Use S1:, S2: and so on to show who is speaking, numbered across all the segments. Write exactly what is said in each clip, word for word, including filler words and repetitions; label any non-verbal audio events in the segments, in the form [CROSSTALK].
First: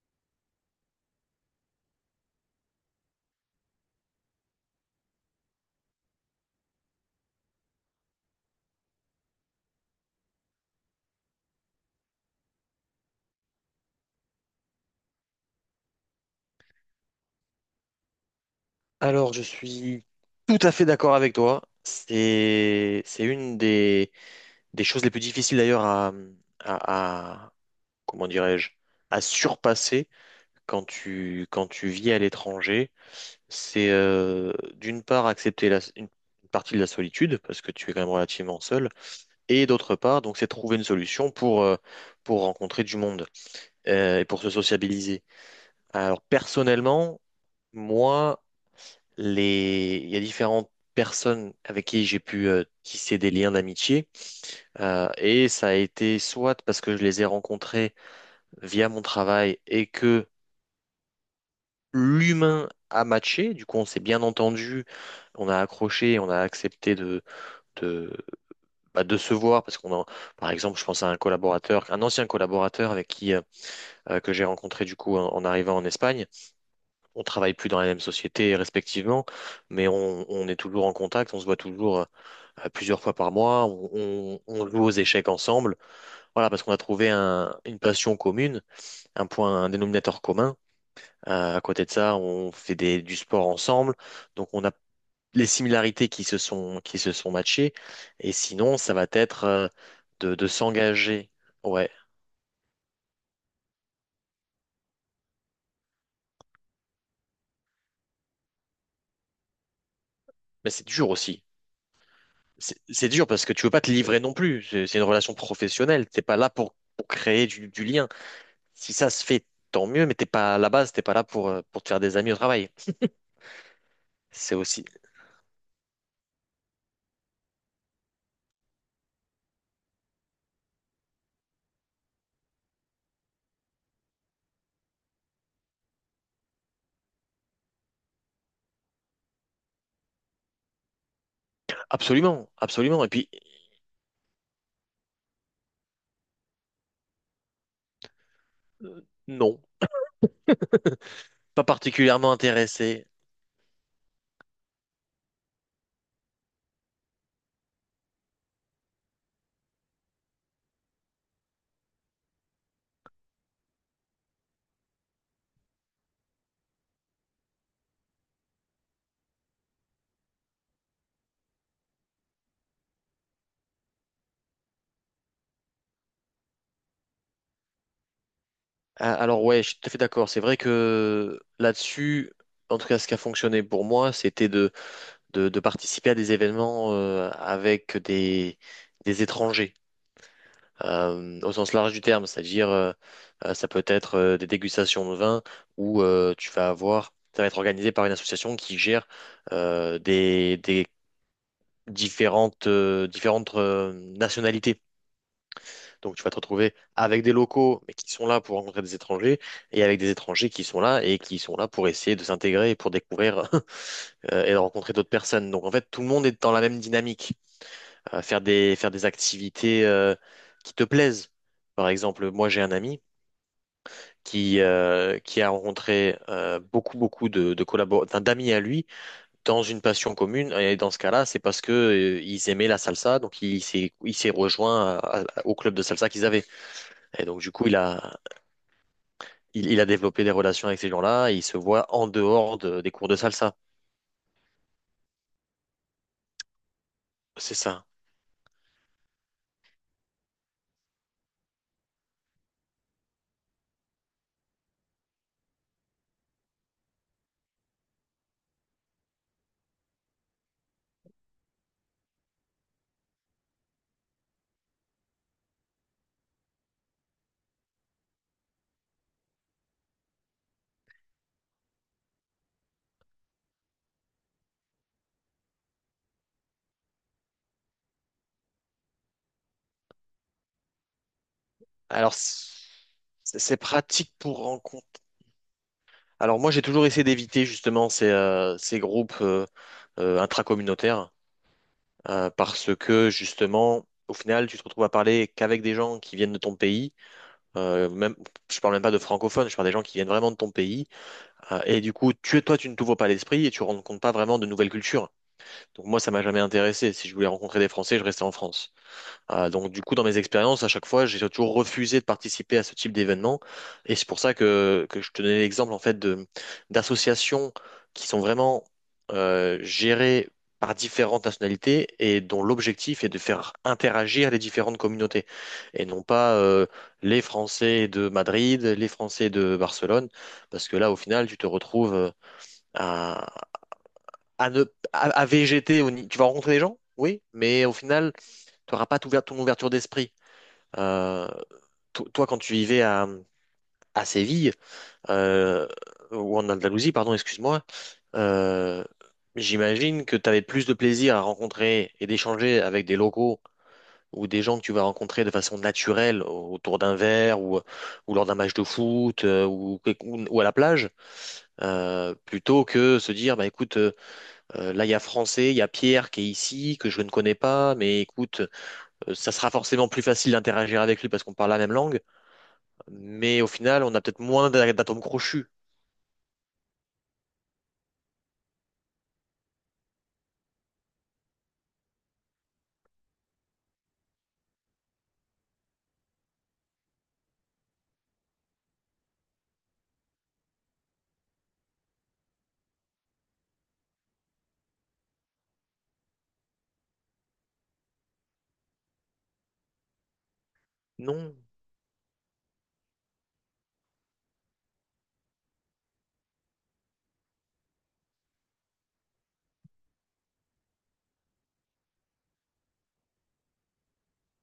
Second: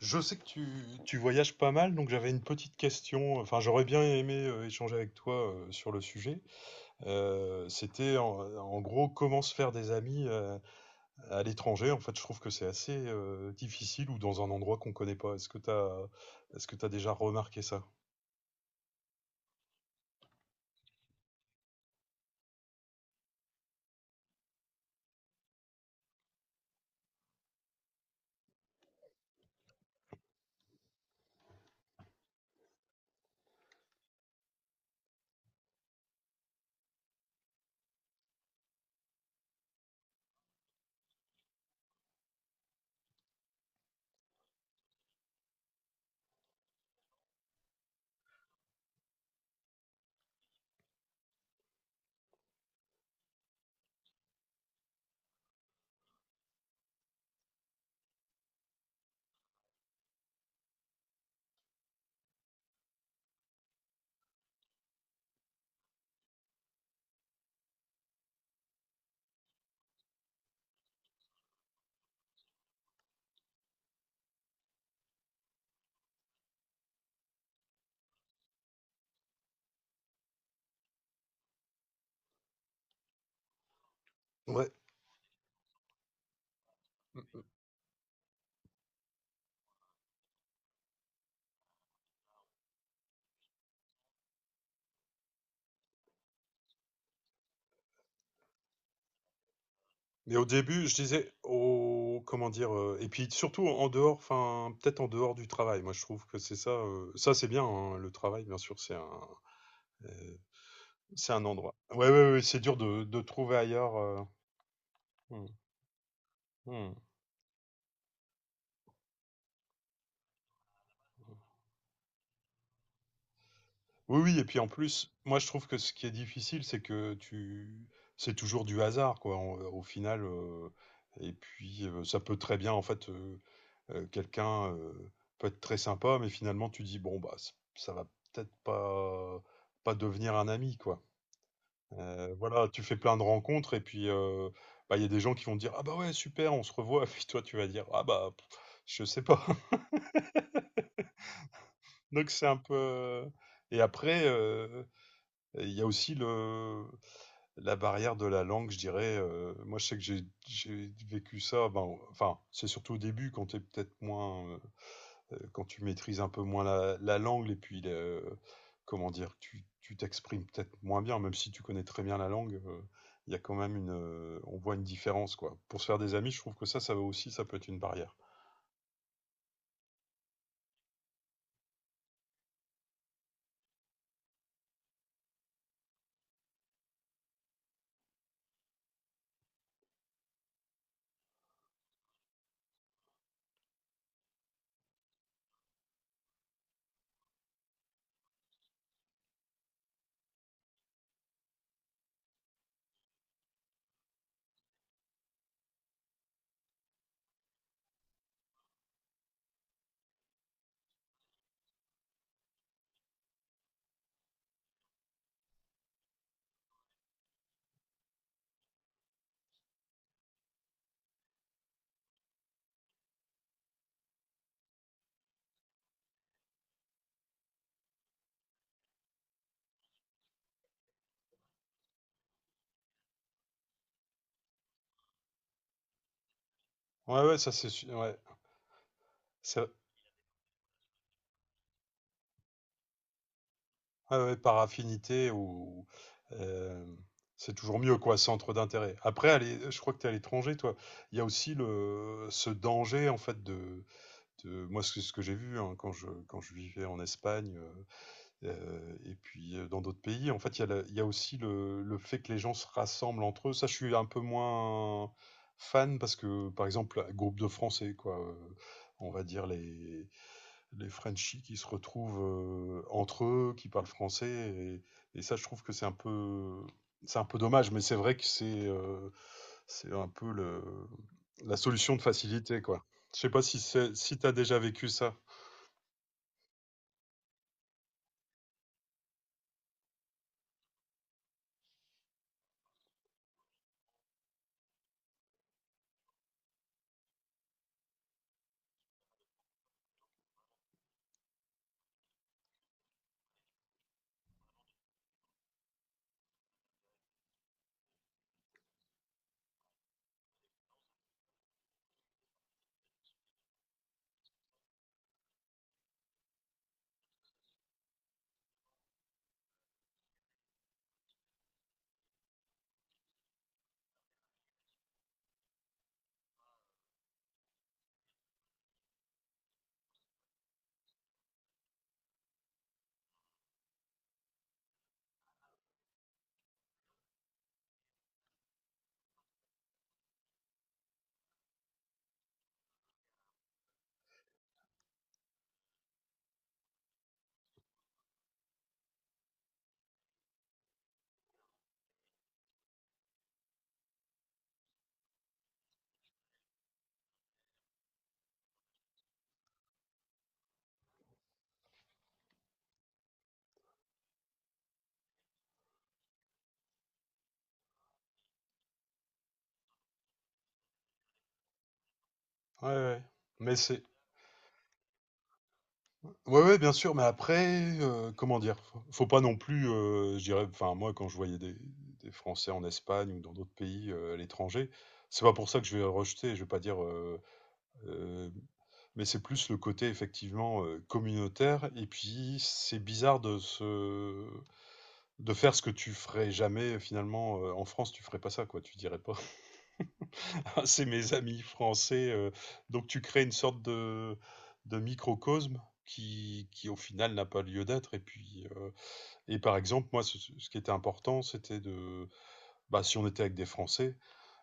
S1: Je sais que tu, tu voyages pas mal, donc j'avais une petite question. Enfin, j'aurais bien aimé euh, échanger avec toi euh, sur le sujet. Euh, c'était en, en gros comment se faire des amis euh, à l'étranger. En fait, je trouve que c'est assez euh, difficile ou dans un endroit qu'on connaît pas. Est-ce que t'as, est-ce que t'as déjà remarqué ça?
S2: Alors, je suis tout à fait d'accord avec toi. C'est c'est une des, des choses les plus difficiles d'ailleurs à, à, à- comment dirais-je à surpasser quand tu quand tu vis à l'étranger. C'est euh, d'une part accepter la, une une partie de la solitude parce que tu es quand même relativement seul, et d'autre part donc c'est trouver une solution pour euh, pour rencontrer du monde, euh, et pour se sociabiliser. Alors personnellement, moi les... il y a différentes personnes avec qui j'ai pu euh, tisser des liens d'amitié. Euh, et ça a été soit parce que je les ai rencontrés via mon travail et que l'humain a matché, du coup on s'est bien entendu, on a accroché, on a accepté de, de, bah, de se voir parce qu'on a... Par exemple, je pense à un collaborateur, un ancien collaborateur avec qui euh, euh, que j'ai rencontré du coup en, en arrivant en Espagne. On travaille plus dans la même société respectivement, mais on, on est toujours en contact, on se voit toujours euh, euh, plusieurs fois par mois. On, on- on
S1: Ouais.
S2: joue aux échecs ensemble. Voilà, parce qu'on a trouvé un- une passion commune, un point, un dénominateur commun. Euh, à côté de ça, on fait des- du sport ensemble. Donc, on a les similarités qui se sont, qui se sont matchées. Et sinon, ça va être euh, de,
S1: Mais au
S2: de
S1: début, je
S2: s'engager.
S1: disais,
S2: Ouais,
S1: au comment dire, euh, et puis surtout en dehors, enfin, peut-être en dehors du travail. Moi, je trouve que c'est ça, euh, ça c'est bien, hein, le travail, bien sûr, c'est un, euh,
S2: mais c'est dur
S1: c'est
S2: aussi.
S1: un endroit. Ouais, ouais, ouais, c'est
S2: C'est
S1: dur de,
S2: c'est
S1: de
S2: dur parce que
S1: trouver
S2: tu veux pas te
S1: ailleurs.
S2: livrer
S1: euh.
S2: non plus. C'est c'est une relation
S1: Hmm,
S2: professionnelle. T'es pas là pour,
S1: hmm.
S2: pour créer du, du lien. Si ça se fait, tant mieux, mais t'es pas à la base, t'es pas là pour, euh, pour te faire des amis au travail.
S1: Oui, oui, et
S2: C'est
S1: puis en
S2: aussi,
S1: plus, moi je trouve que ce qui est difficile, c'est que tu, c'est toujours du hasard, quoi, en- au final. Euh, et puis euh, ça peut très bien, en fait, euh, euh, quelqu'un euh, peut être très sympa, mais finalement tu dis bon bah c- ça va peut-être pas pas devenir un ami, quoi. Euh,
S2: absolument,
S1: voilà, tu fais
S2: absolument. Et
S1: plein de
S2: puis,
S1: rencontres et puis euh, bah, il y a des gens qui vont te dire ah bah ouais super, on se revoit. [LAUGHS] Puis toi tu vas dire ah bah pff, je sais pas.
S2: non, pas
S1: Donc
S2: particulièrement
S1: c'est un
S2: intéressé.
S1: peu. Et après, euh, il y a aussi le, la barrière de la langue, je dirais. Euh, moi, je sais que j'ai j'ai vécu ça. Ben, enfin, c'est surtout au début, quand t'es peut-être moins, euh, euh, quand tu maîtrises un peu moins la, la langue, et puis, euh, comment dire, tu tu t'exprimes peut-être moins bien, même si tu connais très bien la langue. euh, Il y a quand même une, euh, on voit une différence, quoi. Pour se faire des amis, je trouve que ça, ça va aussi, ça peut être une barrière.
S2: Ah, Alors, ouais, je suis tout à fait d'accord. C'est vrai que là-dessus, en tout cas, ce qui a fonctionné pour moi, c'était de, de, de participer à des événements euh, avec des, des étrangers, euh, au sens large du terme. C'est-à-dire, euh, euh, ça peut être euh, des dégustations de vin où euh, tu vas avoir, ça va être organisé par une association qui gère euh, des, des différentes, euh, différentes euh, nationalités. Donc tu vas te retrouver avec des locaux, mais qui sont là pour rencontrer des étrangers, et avec des étrangers qui sont là et qui sont là pour essayer de s'intégrer et pour découvrir [LAUGHS] euh, et de rencontrer d'autres personnes. Donc en fait, tout le monde est dans la même dynamique. Euh, faire des, faire des activités euh, qui te plaisent. Par exemple, moi j'ai un ami qui, euh, qui a rencontré euh, beaucoup, beaucoup de, de collabora- enfin, d'amis à lui dans une passion commune. Et dans ce cas-là, c'est parce que euh, ils aimaient la salsa, donc il s'est, il s'est rejoint à- à- au club de salsa qu'ils avaient.
S1: Ouais,
S2: Et
S1: ouais,
S2: donc,
S1: ça
S2: du coup,
S1: c'est,
S2: il
S1: su- ouais,
S2: a,
S1: ça.
S2: il, il a développé des relations avec ces gens-là et il se voit en dehors de- des cours de salsa.
S1: Ouais, ouais, par affinité ou hem, c'est
S2: C'est
S1: toujours
S2: ça.
S1: mieux quoi, centre d'intérêt. Après à l'é je crois que tu es à l'étranger toi. Il y a aussi le ce danger en fait de de moi c'est ce que j'ai vu, hein, quand je quand je vivais en Espagne, heu heu et puis, heu, dans d'autres pays. En fait, il y a le il y a aussi le le fait que les gens se rassemblent entre eux. Ça, je suis un peu moins fan parce que, par exemple, groupe de Français quoi, heu, on va dire les les Frenchies qui se retrouvent euh, entre eux, qui parlent français. Et, et ça, je trouve que c'est un peu, c'est un peu dommage, mais c'est vrai que c'est euh, c'est un peu le, la solution de
S2: Alors,
S1: facilité, quoi. Je sais
S2: c'est
S1: pas
S2: c'est
S1: si c'est,
S2: pratique
S1: si t'as
S2: pour
S1: déjà
S2: rencontre.
S1: vécu ça.
S2: Alors, moi, j'ai toujours essayé d'éviter justement ces, euh, ces groupes euh, euh, intracommunautaires, euh, parce que justement, au final, tu te retrouves à parler qu'avec des gens qui viennent de ton pays. Euh, même, je parle même pas de francophones, je parle des gens qui viennent vraiment de ton pays. Euh, et du coup, tu, toi, tu ne t'ouvres pas l'esprit et tu rencontres pas vraiment de nouvelles cultures. Donc, moi, ça m'a jamais intéressé. Si je voulais rencontrer des Français, je restais en France. Ah, donc du coup, dans mes expériences, à chaque fois, j'ai toujours refusé de participer à ce type d'événement. Et c'est pour ça que, que je te donnais l'exemple en fait de d'associations qui sont vraiment euh, gérées par différentes nationalités et dont l'objectif est de faire interagir les différentes communautés et non pas euh, les Français de Madrid, les Français de Barcelone, parce que là, au final, tu te retrouves euh, à, à ne à, à végéter. Au ni- Tu vas rencontrer des gens, oui, mais au final, tu n'auras pas tout ouvert ton ouverture d'esprit. Euh, to- Toi, quand tu vivais à, à Séville, euh, ou en Andalousie, pardon, excuse-moi, euh, j'imagine que tu avais plus de plaisir à rencontrer et d'échanger avec des locaux ou des gens que tu vas rencontrer de façon naturelle au- autour d'un verre ou, ou lors d'un match de foot euh, ou, ou- ou à la plage, euh, plutôt que se dire, bah, écoute, euh, euh, là, il y a Français, il y a Pierre qui est ici, que je ne connais pas, mais écoute, euh, ça sera forcément plus facile d'interagir avec lui parce qu'on parle la même langue.
S1: Ouais, ouais. Ouais.
S2: Mais au
S1: Mais c'est,
S2: final, on a peut-être moins d'a- d'atomes crochus.
S1: ouais, ouais, bien sûr. Mais après, euh, comment dire, faut faut pas non plus, euh, je dirais, enfin moi, quand je voyais des, des Français en Espagne ou dans d'autres pays euh, à l'étranger, c'est pas pour ça que je vais rejeter. Je vais pas dire. euh, euh, Mais c'est plus le côté effectivement euh, communautaire et puis c'est bizarre de se de faire ce que tu ferais jamais euh, finalement euh, en France, tu ferais pas ça quoi, tu dirais pas [LAUGHS] ah, c'est mes
S2: Non,
S1: amis français euh. Donc tu crées une sorte de de microcosme qui qui au final n'a pas lieu d'être et puis euh, et par exemple moi ce, ce qui était important c'était de bah si on était avec des Français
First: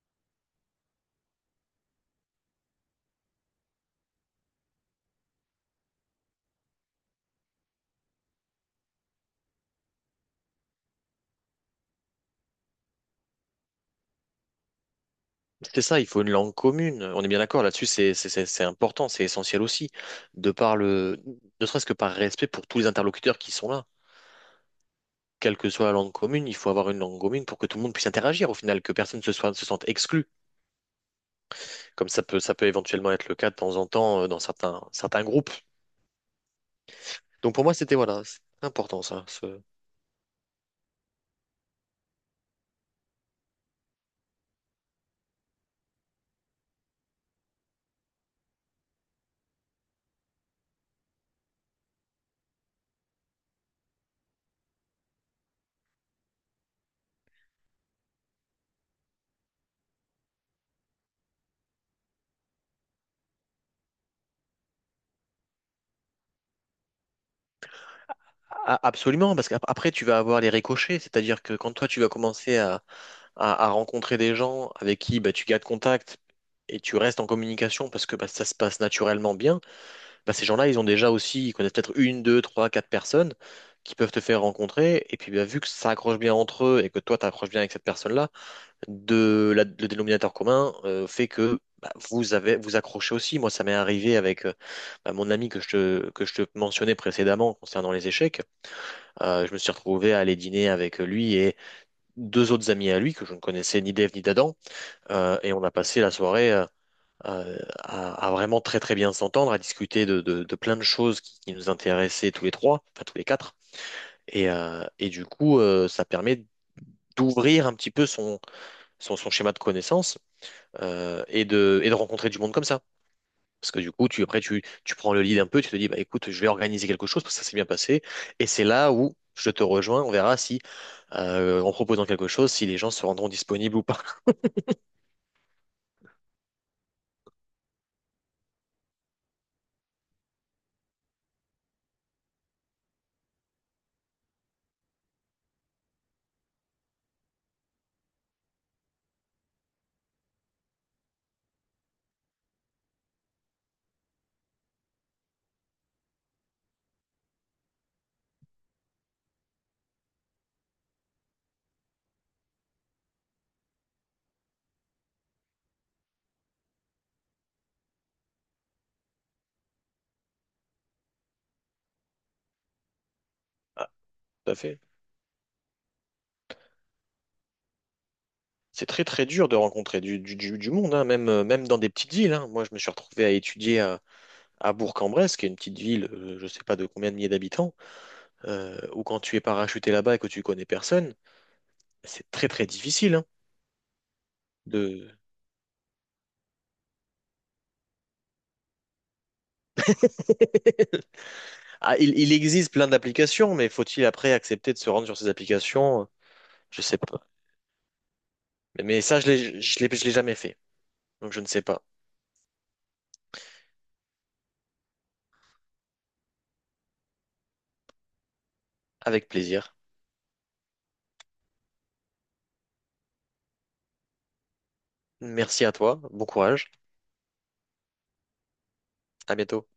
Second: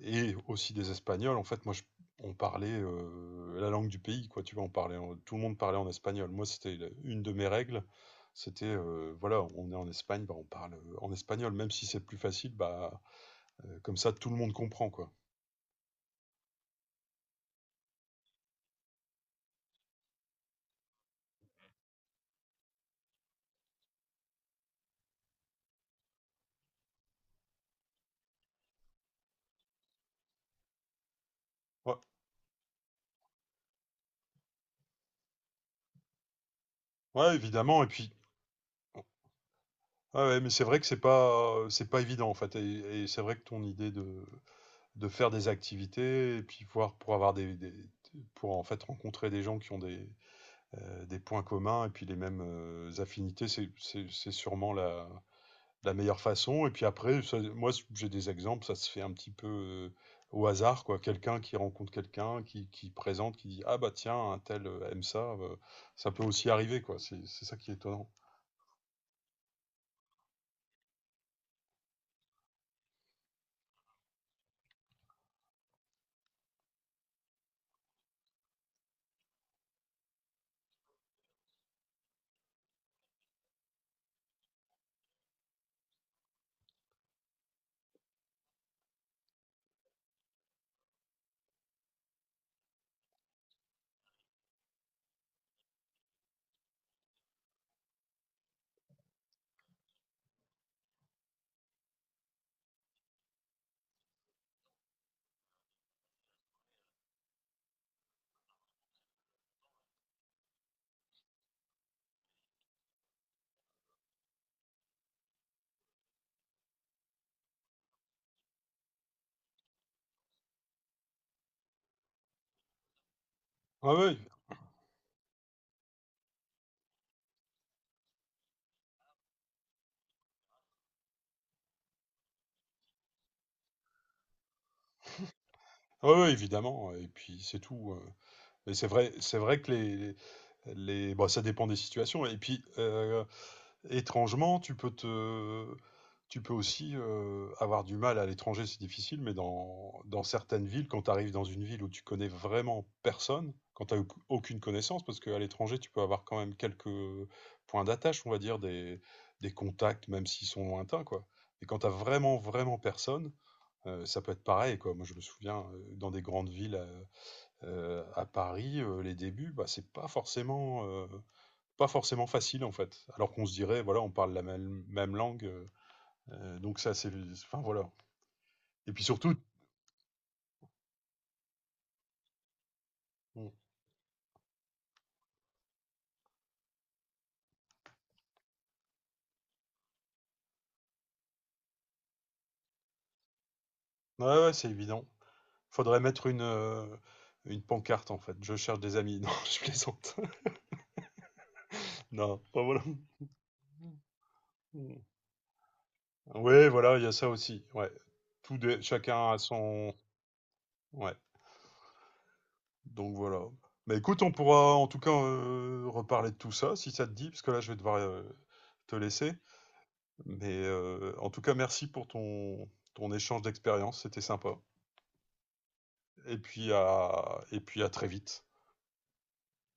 S1: et aussi des Espagnols. En fait, moi, je- on parlait euh, la langue du pays, quoi. Tu vois, on parlait, en- tout le monde parlait en espagnol. Moi, c'était la- une de mes règles. C'était, euh, voilà, on est en Espagne, bah, on parle euh, en espagnol, même si c'est plus facile. Bah, euh, comme ça, tout le monde comprend, quoi.
S2: c'est ça, il faut une langue commune. On est bien d'accord là-dessus, c'est c'est- c'est- c'est important, c'est essentiel aussi, de par le, ne serait-ce que par respect pour tous les interlocuteurs qui sont là. Quelle que soit la langue commune, il faut avoir une langue commune pour que tout le monde puisse interagir au final, que personne ne se soit, se sente exclu.
S1: Ouais,
S2: Comme ça peut, ça peut éventuellement être le cas de temps en temps euh, dans certains, certains groupes.
S1: ouais,
S2: Donc pour moi,
S1: évidemment. Et
S2: c'était
S1: puis,
S2: voilà, c'est important ça. ce-
S1: ah ouais, mais c'est vrai que c'est pas, c'est pas évident, en fait. Et, et c'est vrai que ton idée de, de faire des activités et puis voir pour avoir des, des- pour en fait rencontrer des gens qui ont des euh, des points communs et puis les mêmes euh, affinités, c'est c'est- c'est sûrement la, la meilleure façon. Et puis après, ça. Moi j'ai des exemples, ça se fait un petit peu euh, au hasard, quoi. Quelqu'un qui rencontre quelqu'un, qui, qui présente, qui dit ah bah tiens, un tel euh, aime ça, euh, ça peut aussi arriver, quoi. C'est c'est ça qui est étonnant.
S2: A- absolument, parce qu'après, tu vas avoir les ricochets, c'est-à-dire que quand toi, tu vas commencer à, à- à rencontrer des gens avec qui bah, tu gardes contact et tu restes en communication parce que bah, ça se passe naturellement bien, bah, ces gens-là, ils ont déjà aussi, ils connaissent peut-être une, deux, trois, quatre personnes qui peuvent te faire rencontrer. Et puis bah, vu que ça accroche bien entre eux et que toi, tu accroches bien avec cette personne-là, de la- le dénominateur commun euh, fait que bah, vous avez vous accrochez aussi. Moi, ça m'est arrivé avec euh, bah, mon ami que je te, que je te mentionnais précédemment concernant les échecs. Euh, je me suis retrouvé à aller dîner avec lui et deux autres amis à lui que je ne connaissais ni d'Ève ni d'Adam. Euh, et on a passé la soirée, euh, euh, à, à vraiment très très bien s'entendre, à discuter de, de, de plein de choses qui, qui nous intéressaient tous les trois, enfin tous les quatre. Et, euh, et du coup, euh, ça permet d'ouvrir un petit peu son, son, son schéma de connaissances, euh, et de, et de rencontrer du monde comme ça. Parce que du
S1: Ah
S2: coup,
S1: oui,
S2: tu, après, tu, tu prends le lead un peu, tu te dis, bah écoute, je vais organiser quelque chose parce que ça s'est bien passé. Et c'est là où je te rejoins, on verra si, euh, en proposant quelque chose, si les gens se rendront disponibles ou pas. [LAUGHS]
S1: ah ouais, évidemment. Et puis c'est tout. euh. Mais c'est vrai, c'est vrai que les, les, bon, ça dépend des situations. Et puis euh, étrangement, tu peux te, tu peux aussi euh, avoir du mal à l'étranger, c'est difficile, mais dans, dans certaines villes, quand tu arrives dans une ville où tu connais vraiment personne, quand tu n'as aucune connaissance, parce qu'à l'étranger, tu peux avoir quand même quelques points d'attache, on va dire, des, des contacts, même s'ils sont lointains, quoi. Et quand tu as vraiment, vraiment personne, euh, ça peut être pareil, quoi. Moi, je me souviens, euh, dans des grandes villes euh, euh, à Paris, euh, les débuts, bah, c'est pas forcément euh, pas forcément facile en fait. Alors qu'on se dirait,
S2: Ah,
S1: voilà, on parle la
S2: tout à fait.
S1: même, même langue, euh, donc ça c'est, enfin voilà.
S2: C'est
S1: Et puis
S2: très très
S1: surtout,
S2: dur de rencontrer du, du, du- du monde, hein, même, euh, même dans des petites villes, hein. Moi, je me suis retrouvé à
S1: bon,
S2: étudier à, à Bourg-en-Bresse, qui est une petite ville, euh, je sais pas de combien de milliers d'habitants. Euh, ou quand tu es parachuté là-bas et que tu connais personne, c'est très très difficile, hein,
S1: ouais ouais, c'est évident.
S2: de...
S1: Faudrait mettre une euh, une pancarte en fait. Je cherche des amis. [LAUGHS] Non, je plaisante.
S2: [LAUGHS] Ah,
S1: [LAUGHS]
S2: il, il
S1: Non, enfin,
S2: existe
S1: voilà.
S2: plein d'applications, mais faut-il après accepter de se rendre sur ces applications?
S1: Ouais,
S2: Je
S1: voilà,
S2: sais
S1: il y a
S2: pas.
S1: ça aussi. Ouais, tout des-
S2: Mais ça, je
S1: chacun a
S2: l'ai, je
S1: son,
S2: l'ai, je l'ai jamais fait,
S1: ouais.
S2: donc je ne sais pas.
S1: Donc voilà. Bah écoute, on pourra en tout cas euh, reparler de tout ça si ça te dit, parce que là je vais devoir euh, te
S2: Avec
S1: laisser.
S2: plaisir.
S1: Mais euh, en tout cas, merci pour ton, ton échange d'expérience, c'était sympa.
S2: Merci à toi, bon
S1: Et puis
S2: courage,
S1: à, et puis à très vite.
S2: à bientôt.